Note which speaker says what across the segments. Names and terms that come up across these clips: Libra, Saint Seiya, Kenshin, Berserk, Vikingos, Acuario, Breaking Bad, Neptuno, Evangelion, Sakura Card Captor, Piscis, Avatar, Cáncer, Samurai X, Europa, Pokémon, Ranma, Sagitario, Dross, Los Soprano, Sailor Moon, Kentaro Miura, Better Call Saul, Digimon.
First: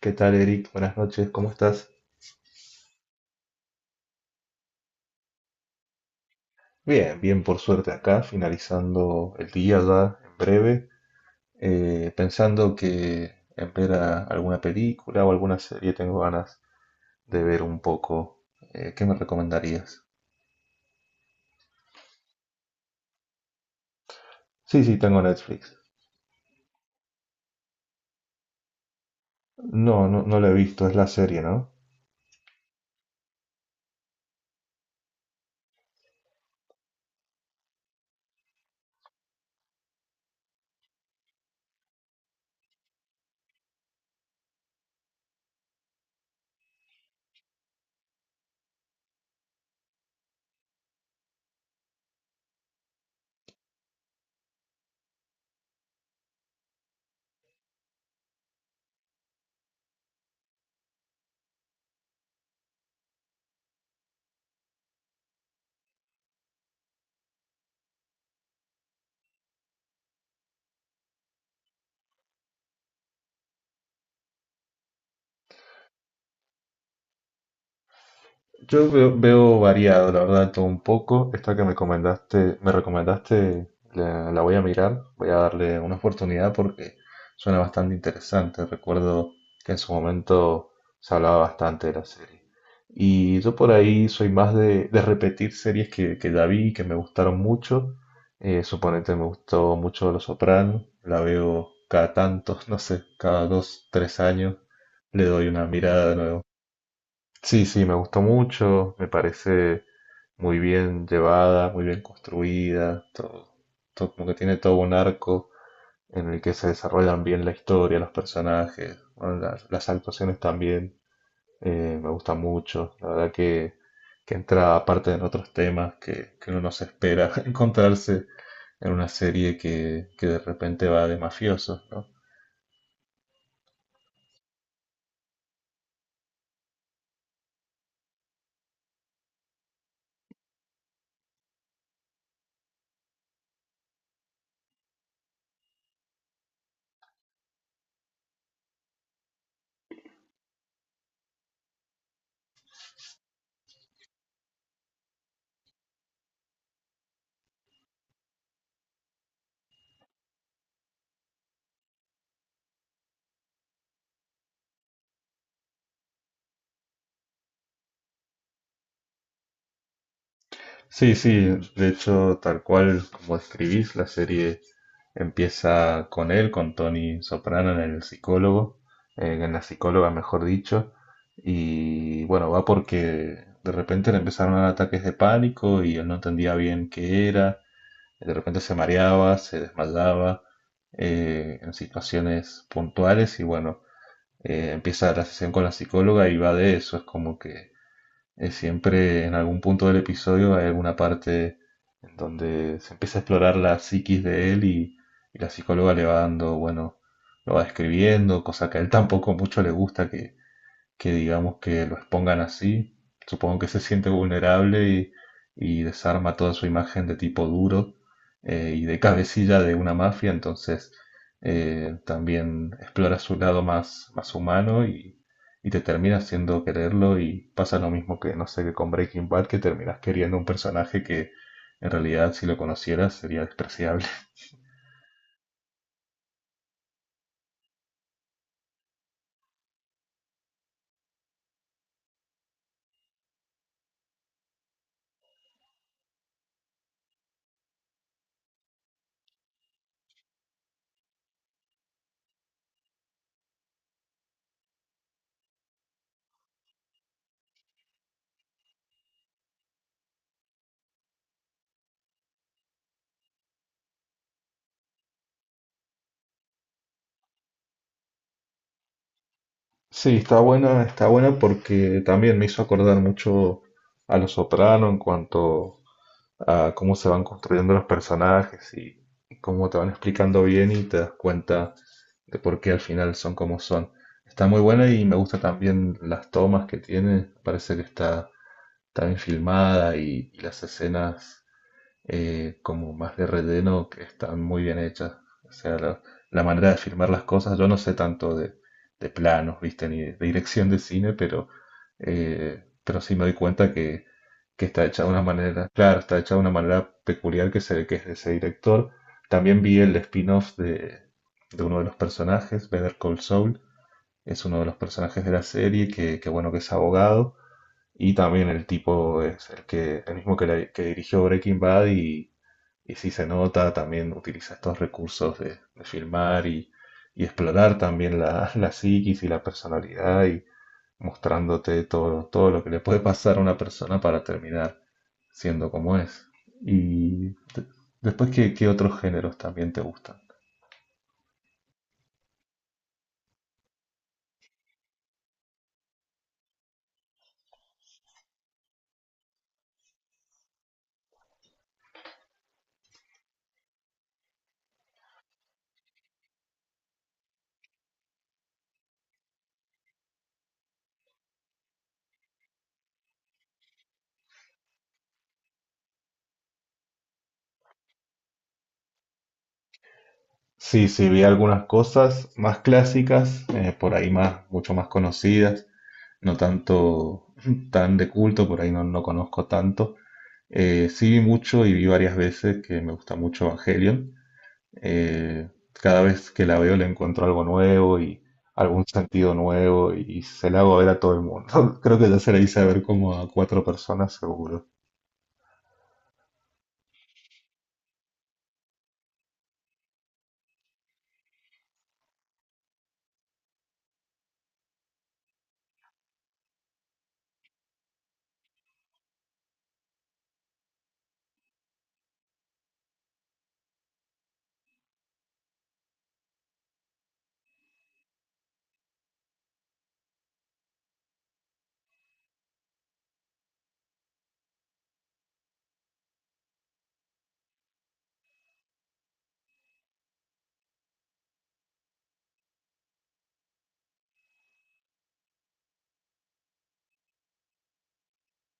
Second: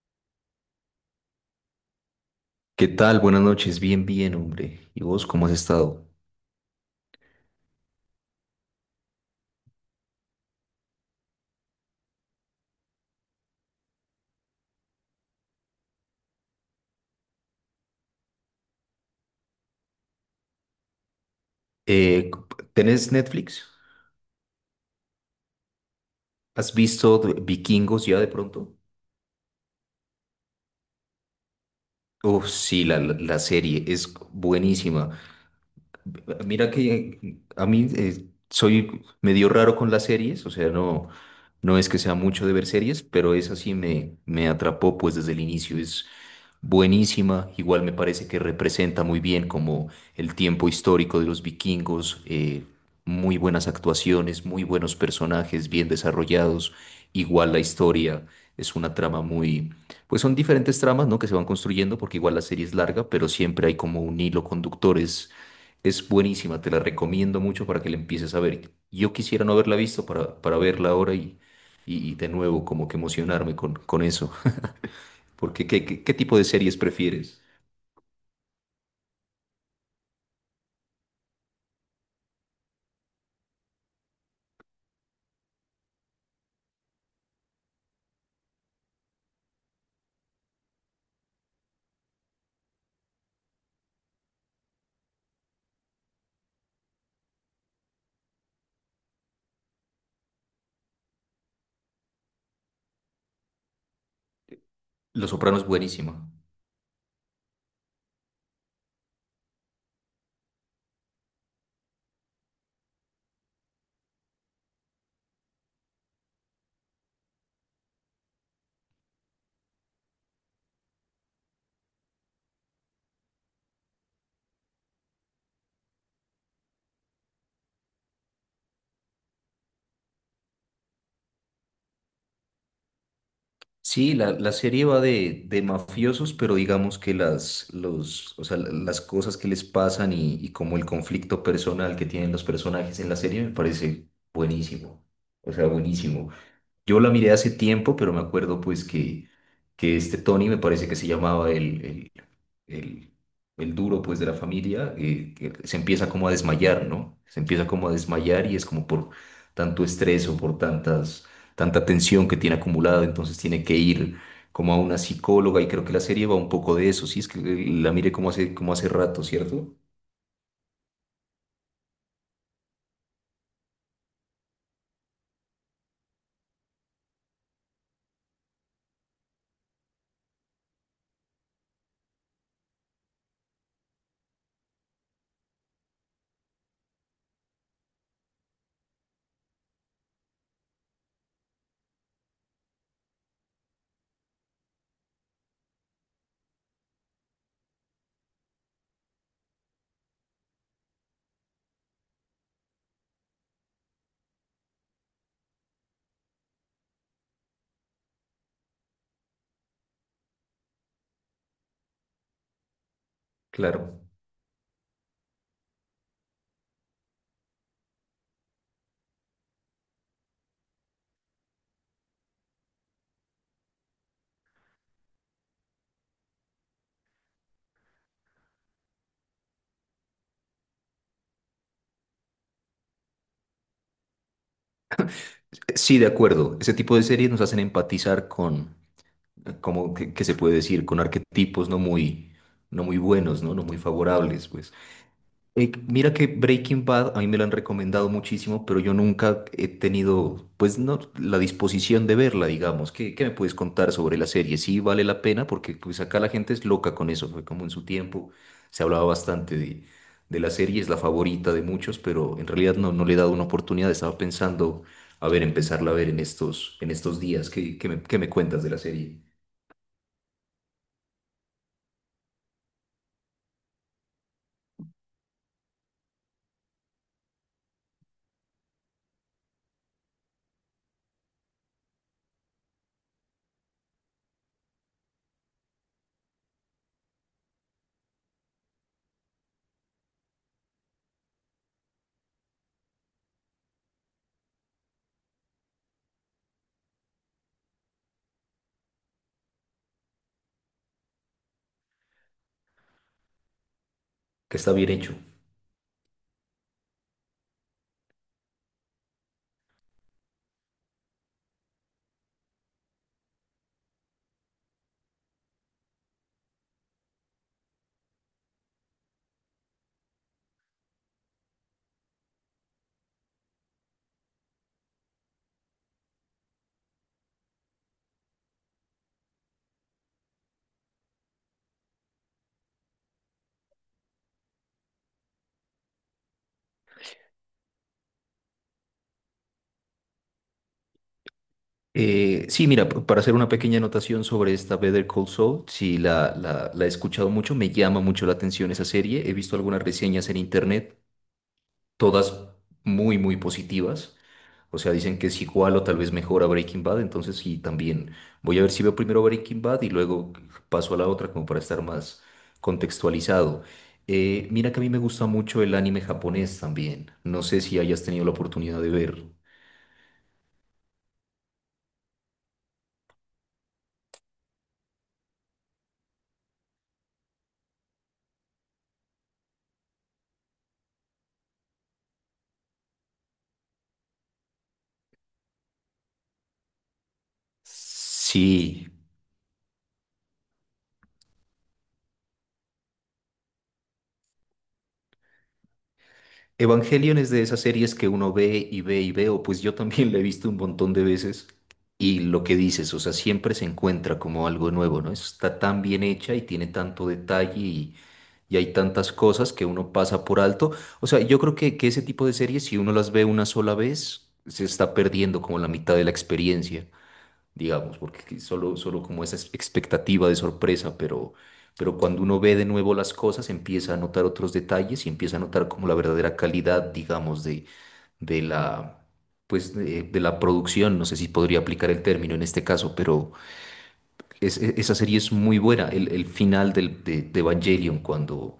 Speaker 1: ¿Qué tal, Eric? Buenas noches, ¿cómo estás?
Speaker 2: ¿Qué tal? Buenas noches. Bien, bien, hombre. ¿Y vos cómo has estado?
Speaker 1: Bien, bien, por suerte acá, finalizando el día ya en breve, pensando que en ver alguna película o alguna serie tengo ganas de ver un poco. ¿Qué me recomendarías?
Speaker 2: Eh, ¿Tenés Netflix?
Speaker 1: Sí, sí, tengo Netflix.
Speaker 2: ¿Has visto Vikingos ya de pronto?
Speaker 1: No, no, no la he visto, es la serie, ¿no?
Speaker 2: Oh, sí, la serie es buenísima. Mira que a mí soy medio raro con las series, o sea, no, no es que sea mucho de ver series, pero esa sí me atrapó pues desde el inicio. Buenísima. Igual me parece que representa muy bien como el tiempo histórico de los vikingos, muy buenas actuaciones, muy buenos personajes bien desarrollados. Igual la historia es una trama muy, pues son diferentes tramas, ¿no? Que se van construyendo porque igual la serie es larga, pero siempre hay como un hilo conductor. Es buenísima, te la recomiendo mucho para que la empieces a ver. Yo quisiera no haberla visto para verla ahora y de nuevo como que emocionarme con eso. Porque, ¿qué tipo de series prefieres?
Speaker 1: Yo veo, veo variado, la verdad, todo un poco. Esta que me comentaste, me recomendaste, la voy a mirar, voy a darle una oportunidad porque suena bastante interesante. Recuerdo que en su momento se hablaba bastante de la serie. Y yo por ahí soy más de repetir series que ya vi y que me gustaron mucho. Suponete me gustó mucho Los Soprano, la veo cada tantos, no sé, cada dos, tres años, le
Speaker 2: Los
Speaker 1: doy
Speaker 2: Soprano
Speaker 1: una
Speaker 2: es
Speaker 1: mirada de
Speaker 2: buenísima.
Speaker 1: nuevo. Sí, sí, me gustó mucho, me parece muy bien llevada, muy bien construida, todo, todo como que tiene todo un arco en el que se desarrollan bien la historia, los personajes, bueno, las actuaciones también, me gusta mucho, la verdad que entra aparte en otros temas que uno no se espera encontrarse en una serie que de repente va de mafiosos, ¿no?
Speaker 2: Sí, la serie va de mafiosos, pero digamos que las, los, o sea, la- las cosas que les pasan y como el conflicto personal que tienen los personajes en la serie me parece buenísimo. O sea, buenísimo. Yo la miré hace tiempo, pero me acuerdo pues que este Tony me parece que se llamaba el, el duro pues de la familia, que se empieza como a desmayar, ¿no? Se empieza como a desmayar y es como por tanto estrés o por tantas, tanta tensión que tiene acumulada, entonces tiene que ir como a una psicóloga y creo que la serie va un poco de eso, sí, es que la mire como hace rato, ¿cierto?
Speaker 1: Sí, sí, de hecho, tal cual como escribís, la serie empieza con él, con Tony Soprano en el psicólogo, en la psicóloga, mejor dicho, y bueno, va porque de repente le empezaron a dar ataques de pánico y él no entendía bien qué era, de repente se mareaba, se desmayaba en situaciones puntuales y bueno, empieza la sesión con la psicóloga y va de eso, es como que siempre en algún punto del episodio hay alguna parte en donde se empieza a explorar la psiquis de él y la psicóloga le va dando, bueno, lo va describiendo, cosa que a él tampoco mucho le gusta, que digamos que lo expongan así, supongo que se
Speaker 2: Claro.
Speaker 1: siente vulnerable y desarma toda su imagen de tipo duro y de cabecilla de una mafia, entonces también explora su lado más, más humano y te termina haciendo quererlo y pasa lo mismo que, no sé, que con Breaking Bad, que terminas queriendo un personaje que en realidad si lo conocieras sería despreciable.
Speaker 2: Sí, de acuerdo. Ese tipo de series nos hacen empatizar con, como que se puede decir, con arquetipos no muy, no muy buenos, ¿no? No muy favorables, pues. Mira que Breaking Bad a mí me lo han recomendado muchísimo, pero yo nunca he tenido, pues no, la disposición de verla, digamos. ¿Qué, me puedes contar sobre la serie? Sí, vale la pena, porque pues acá la gente es loca con eso. Fue como en su tiempo se hablaba bastante de la serie, es la favorita de muchos, pero en realidad no, no le he dado una oportunidad. Estaba pensando, a ver, empezarla a ver en estos días. ¿Qué, qué me cuentas de la serie?
Speaker 1: Sí, está buena porque también me hizo acordar mucho a Los Soprano en cuanto a cómo se van construyendo los personajes y cómo te van explicando bien y te das cuenta de por qué al final son como son. Está muy buena y me gusta también las tomas que tiene, parece que está, está bien filmada y las escenas como más de relleno que están muy bien hechas. O sea, la manera de filmar las cosas, yo no sé tanto de planos, viste, ni de dirección de cine, pero sí me doy cuenta
Speaker 2: Que
Speaker 1: que
Speaker 2: está
Speaker 1: está
Speaker 2: bien
Speaker 1: hecha de
Speaker 2: hecho.
Speaker 1: una manera, claro, está hecha de una manera peculiar que se ve que es de ese director. También vi el spin-off de uno de los personajes, Better Call Saul, es uno de los personajes de la serie que bueno, que es abogado. Y también el tipo es el que, el mismo que, que dirigió Breaking Bad y si se nota, también utiliza estos recursos de filmar y explorar también la, la psiquis y la personalidad y mostrándote todo, todo lo que le puede pasar a una persona para terminar siendo como es. Y de- después, ¿qué, qué otros géneros también te gustan?
Speaker 2: Sí, mira, para hacer una pequeña anotación sobre esta Better Call Saul, sí, la he escuchado mucho, me llama mucho la atención esa serie, he visto algunas reseñas en internet, todas muy, muy positivas, o sea, dicen que es igual o tal vez mejor a Breaking Bad, entonces sí, también voy a ver si veo primero Breaking Bad y luego paso a la otra como para estar más contextualizado. Mira que a mí me gusta mucho el anime japonés también, no sé si hayas tenido la oportunidad de ver.
Speaker 1: Sí, sí, vi algunas cosas más clásicas, por ahí más, mucho más conocidas, no tanto tan de culto, por ahí no, no conozco tanto. Sí vi mucho y vi varias veces que me gusta mucho Evangelion. Cada vez que la veo le encuentro algo nuevo y algún
Speaker 2: Sí,
Speaker 1: sentido nuevo y se la hago ver a todo el mundo. Creo que ya se la hice ver como a cuatro personas seguro.
Speaker 2: Evangelion es de esas series que uno ve y ve y ve, o pues yo también la he visto un montón de veces. Y lo que dices, o sea, siempre se encuentra como algo nuevo, ¿no? Está tan bien hecha y tiene tanto detalle y hay tantas cosas que uno pasa por alto. O sea, yo creo que ese tipo de series, si uno las ve una sola vez, se está perdiendo como la mitad de la experiencia digamos, porque solo, solo como esa expectativa de sorpresa, pero cuando uno ve de nuevo las cosas, empieza a notar otros detalles y empieza a notar como la verdadera calidad, digamos, de la, pues, de la producción, no sé si podría aplicar el término en este caso, pero esa serie es muy buena, el final de Evangelion, cuando,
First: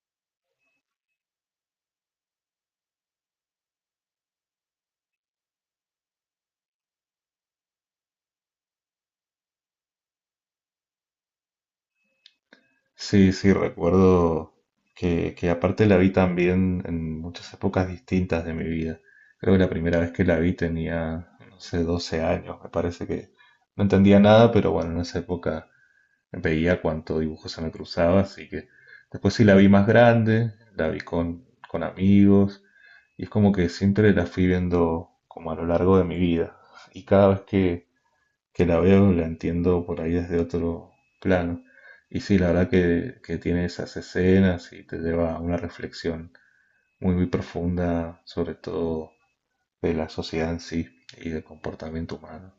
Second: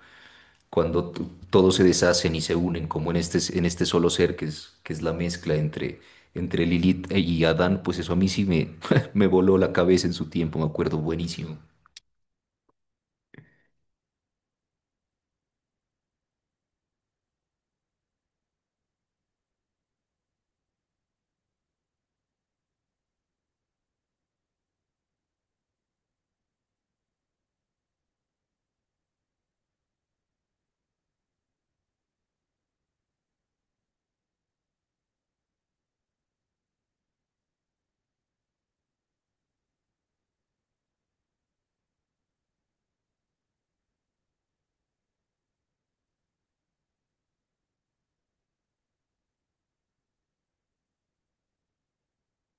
Speaker 2: cuando t- todos se deshacen y se unen, como en este solo ser que es la mezcla entre, entre Lilith y Adán, pues eso a mí sí me, me voló la cabeza en su tiempo, me acuerdo buenísimo.
Speaker 1: Sí, sí, recuerdo que aparte la vi también en muchas épocas distintas de mi vida. Creo que la primera vez que la vi tenía, no sé, 12 años, me parece que no entendía nada, pero bueno, en esa época veía cuánto dibujo se me cruzaba, así que después sí la vi más grande, la vi con amigos, y es como que siempre la fui viendo como a lo largo de mi vida, y cada vez que la veo la entiendo por ahí desde otro plano. Y sí, la verdad que tiene esas escenas y te lleva a una reflexión muy, muy profunda, sobre todo de la sociedad en sí y del comportamiento humano.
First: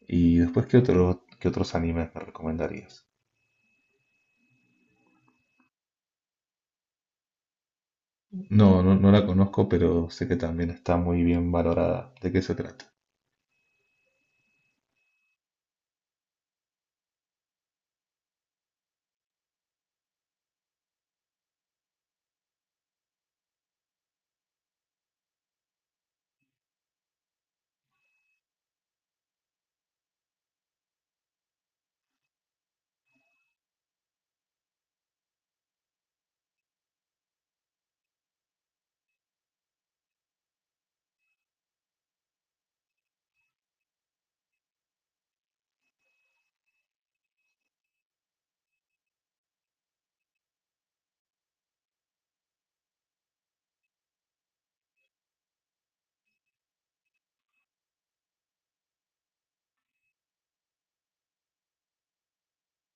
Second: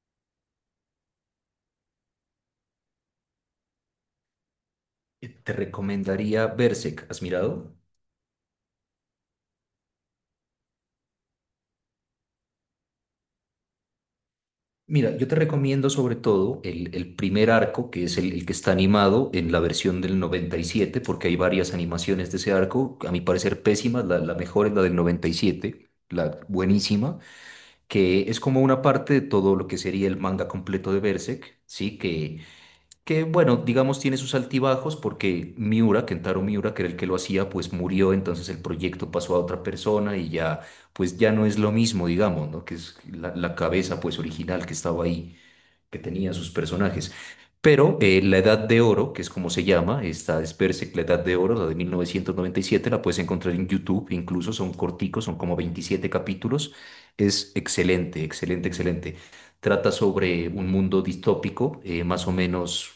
Speaker 1: Y después, ¿qué otro, qué otros animes me recomendarías?
Speaker 2: Te recomendaría Berserk, ¿has mirado?
Speaker 1: No, no, no la conozco, pero sé que también está muy bien valorada. ¿De qué se trata?
Speaker 2: Mira, yo te recomiendo sobre todo el primer arco, que es el que está animado en la versión del 97 porque hay varias animaciones de ese arco, a mi parecer pésimas, la mejor es la del 97 la buenísima, que es como una parte de todo lo que sería el manga completo de Berserk, ¿sí? Que bueno, digamos tiene sus altibajos porque Miura, Kentaro Miura, que era el que lo hacía, pues murió, entonces el proyecto pasó a otra persona y ya, pues ya no es lo mismo, digamos, ¿no? Que es la cabeza pues original que estaba ahí que tenían sus personajes. Pero la Edad de Oro, que es como se llama, esta es Berserk, la Edad de Oro, la de 1997 la puedes encontrar en YouTube, incluso son corticos, son como 27 capítulos. Es excelente, excelente, excelente. Trata sobre un mundo distópico, más o menos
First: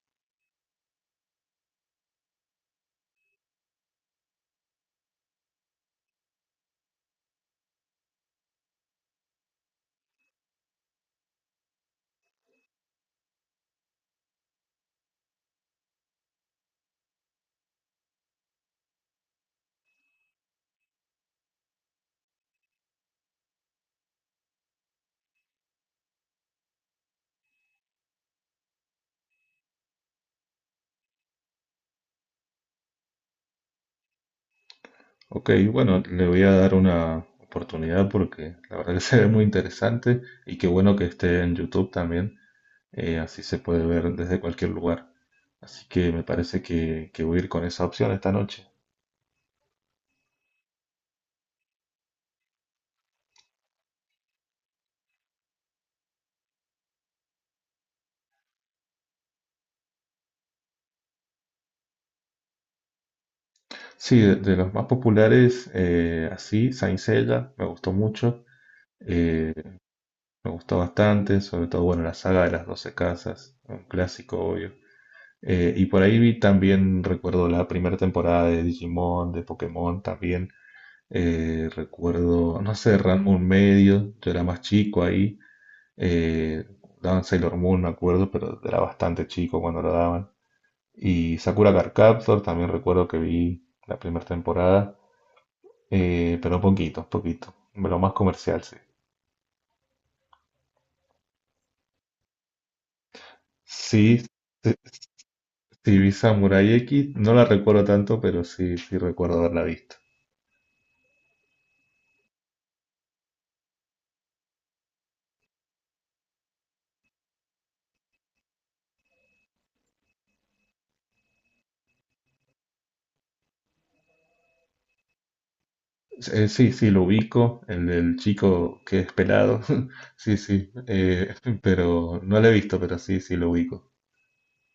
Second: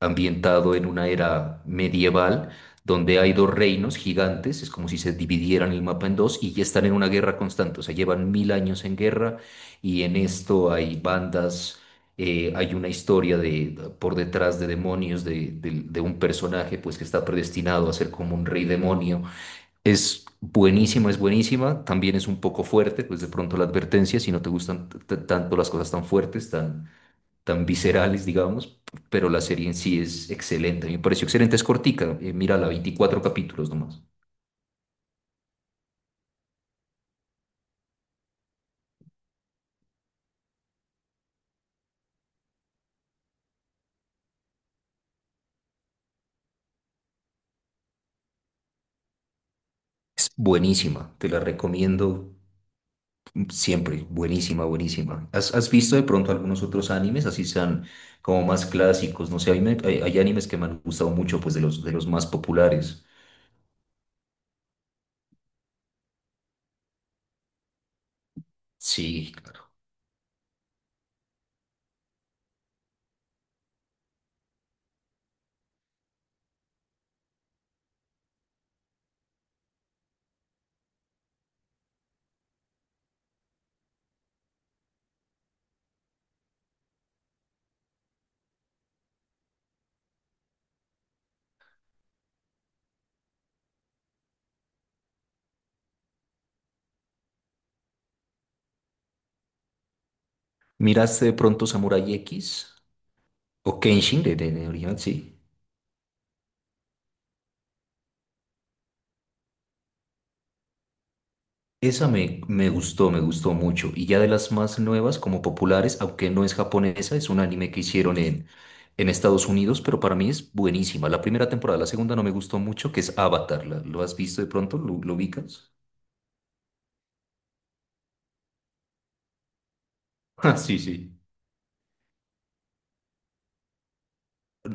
Speaker 2: ambientado en una era medieval donde hay dos reinos gigantes, es como si se dividieran el mapa en dos y ya están en una guerra constante, o sea, llevan 1000 años en guerra y en esto hay bandas, hay una historia de, por detrás de demonios, de un personaje pues que está predestinado a ser como un rey demonio. Es buenísima, también es un poco fuerte, pues de pronto la advertencia, si no te gustan tanto las cosas tan fuertes, tan tan viscerales, digamos, pero la serie en sí es excelente. A mí me pareció excelente, es cortica, mírala, 24 capítulos nomás.
Speaker 1: Ok, bueno, le voy a dar una oportunidad porque la verdad que se ve muy interesante y qué bueno que esté en YouTube también, así se puede ver desde cualquier lugar. Así que me parece que voy a ir con esa opción esta noche.
Speaker 2: Es buenísima, te la recomiendo siempre, buenísima, buenísima. Has visto de pronto algunos otros animes, así sean como más clásicos? No sé, a mí hay, hay animes que me han gustado mucho, pues de los más populares.
Speaker 1: Sí, de los más populares, así, Saint Seiya, me gustó mucho,
Speaker 2: Sí,
Speaker 1: eh, me gustó bastante, sobre todo, bueno, la saga de las 12 casas, un clásico, obvio. Y por ahí vi también, recuerdo la primera temporada de Digimon, de Pokémon también. Recuerdo, no sé, Ranma medio, yo era más chico ahí. Eh, daban Sailor Moon, me acuerdo, pero era bastante chico cuando lo daban. Y Sakura Card Captor también recuerdo que vi la primera temporada, pero poquito, poquito. Lo más comercial, sí.
Speaker 2: ¿miraste de pronto Samurai X o
Speaker 1: Sí,
Speaker 2: Kenshin de, de
Speaker 1: sí,
Speaker 2: original? Sí.
Speaker 1: sí vi Samurai X, no la recuerdo tanto, pero sí, sí recuerdo haberla visto.
Speaker 2: Esa me, me gustó mucho. Y ya de las más nuevas, como populares, aunque no es japonesa, es un anime que hicieron en Estados Unidos, pero para mí es buenísima. La primera temporada, la segunda no me gustó mucho, que es Avatar. ¿Lo has visto de pronto? Lo ubicas?
Speaker 1: Sí, sí, lo ubico, el del chico que es pelado, sí,
Speaker 2: Ah,
Speaker 1: sí,
Speaker 2: sí, sí.
Speaker 1: pero no lo he visto, pero sí, sí, lo ubico.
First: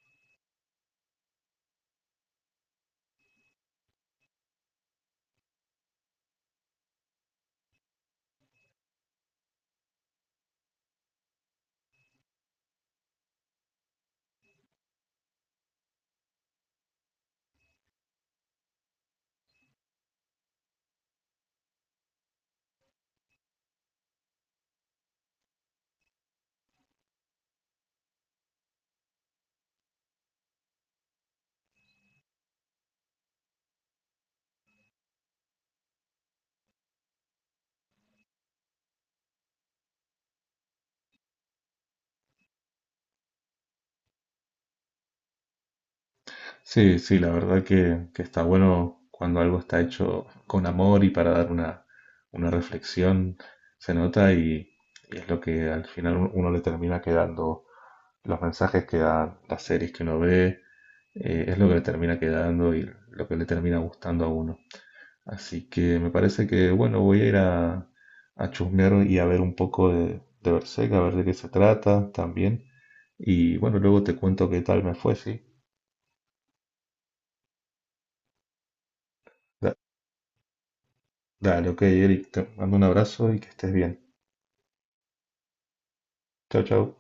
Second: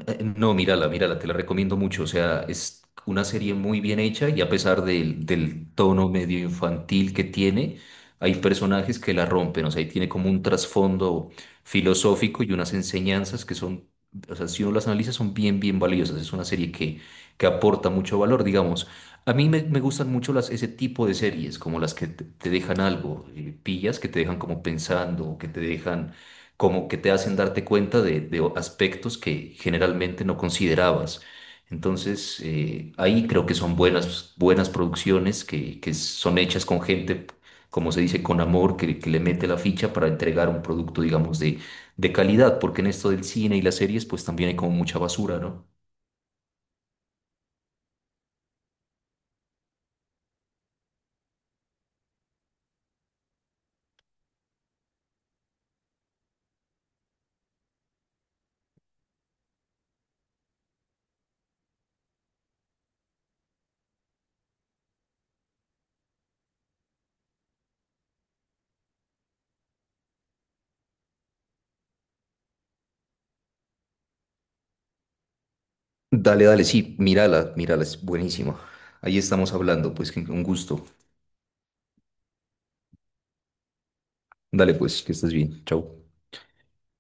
Speaker 2: No, mírala, mírala, te la recomiendo mucho. O sea, es una serie muy bien hecha y a pesar del tono medio infantil que tiene, hay personajes que la rompen. O sea, ahí tiene como un trasfondo filosófico y unas enseñanzas que son, o sea, si uno las analiza, son bien, bien valiosas. Es una serie que aporta mucho valor, digamos. A mí me, me gustan mucho las, ese tipo de series, como las que te dejan algo, pillas, que te dejan como pensando, que te dejan como que te hacen darte cuenta de aspectos que generalmente no considerabas. Entonces, ahí creo que son buenas, buenas producciones que son hechas con gente, como se dice, con amor, que le mete la ficha para entregar un producto, digamos, de calidad, porque en esto del cine y las series, pues también hay como mucha basura, ¿no?
Speaker 1: Sí, sí, la verdad que está bueno cuando algo está hecho con amor y para dar una reflexión, se nota y es lo que al final uno le termina quedando, los mensajes que dan las series que uno ve, es lo que le termina quedando y lo que le termina gustando a uno. Así que me parece que, bueno, voy a ir a chusmear y a ver un poco de Berserk, a ver de qué se trata también. Y bueno, luego te cuento qué tal me fue, ¿sí?
Speaker 2: Dale, dale, sí, mírala, mírala, es buenísima. Ahí estamos
Speaker 1: Da-
Speaker 2: hablando, pues que un gusto.
Speaker 1: dale, ok, Eric, te mando un abrazo y que estés bien.
Speaker 2: Dale, pues, que estés bien. Chau.
Speaker 1: Chao, chao.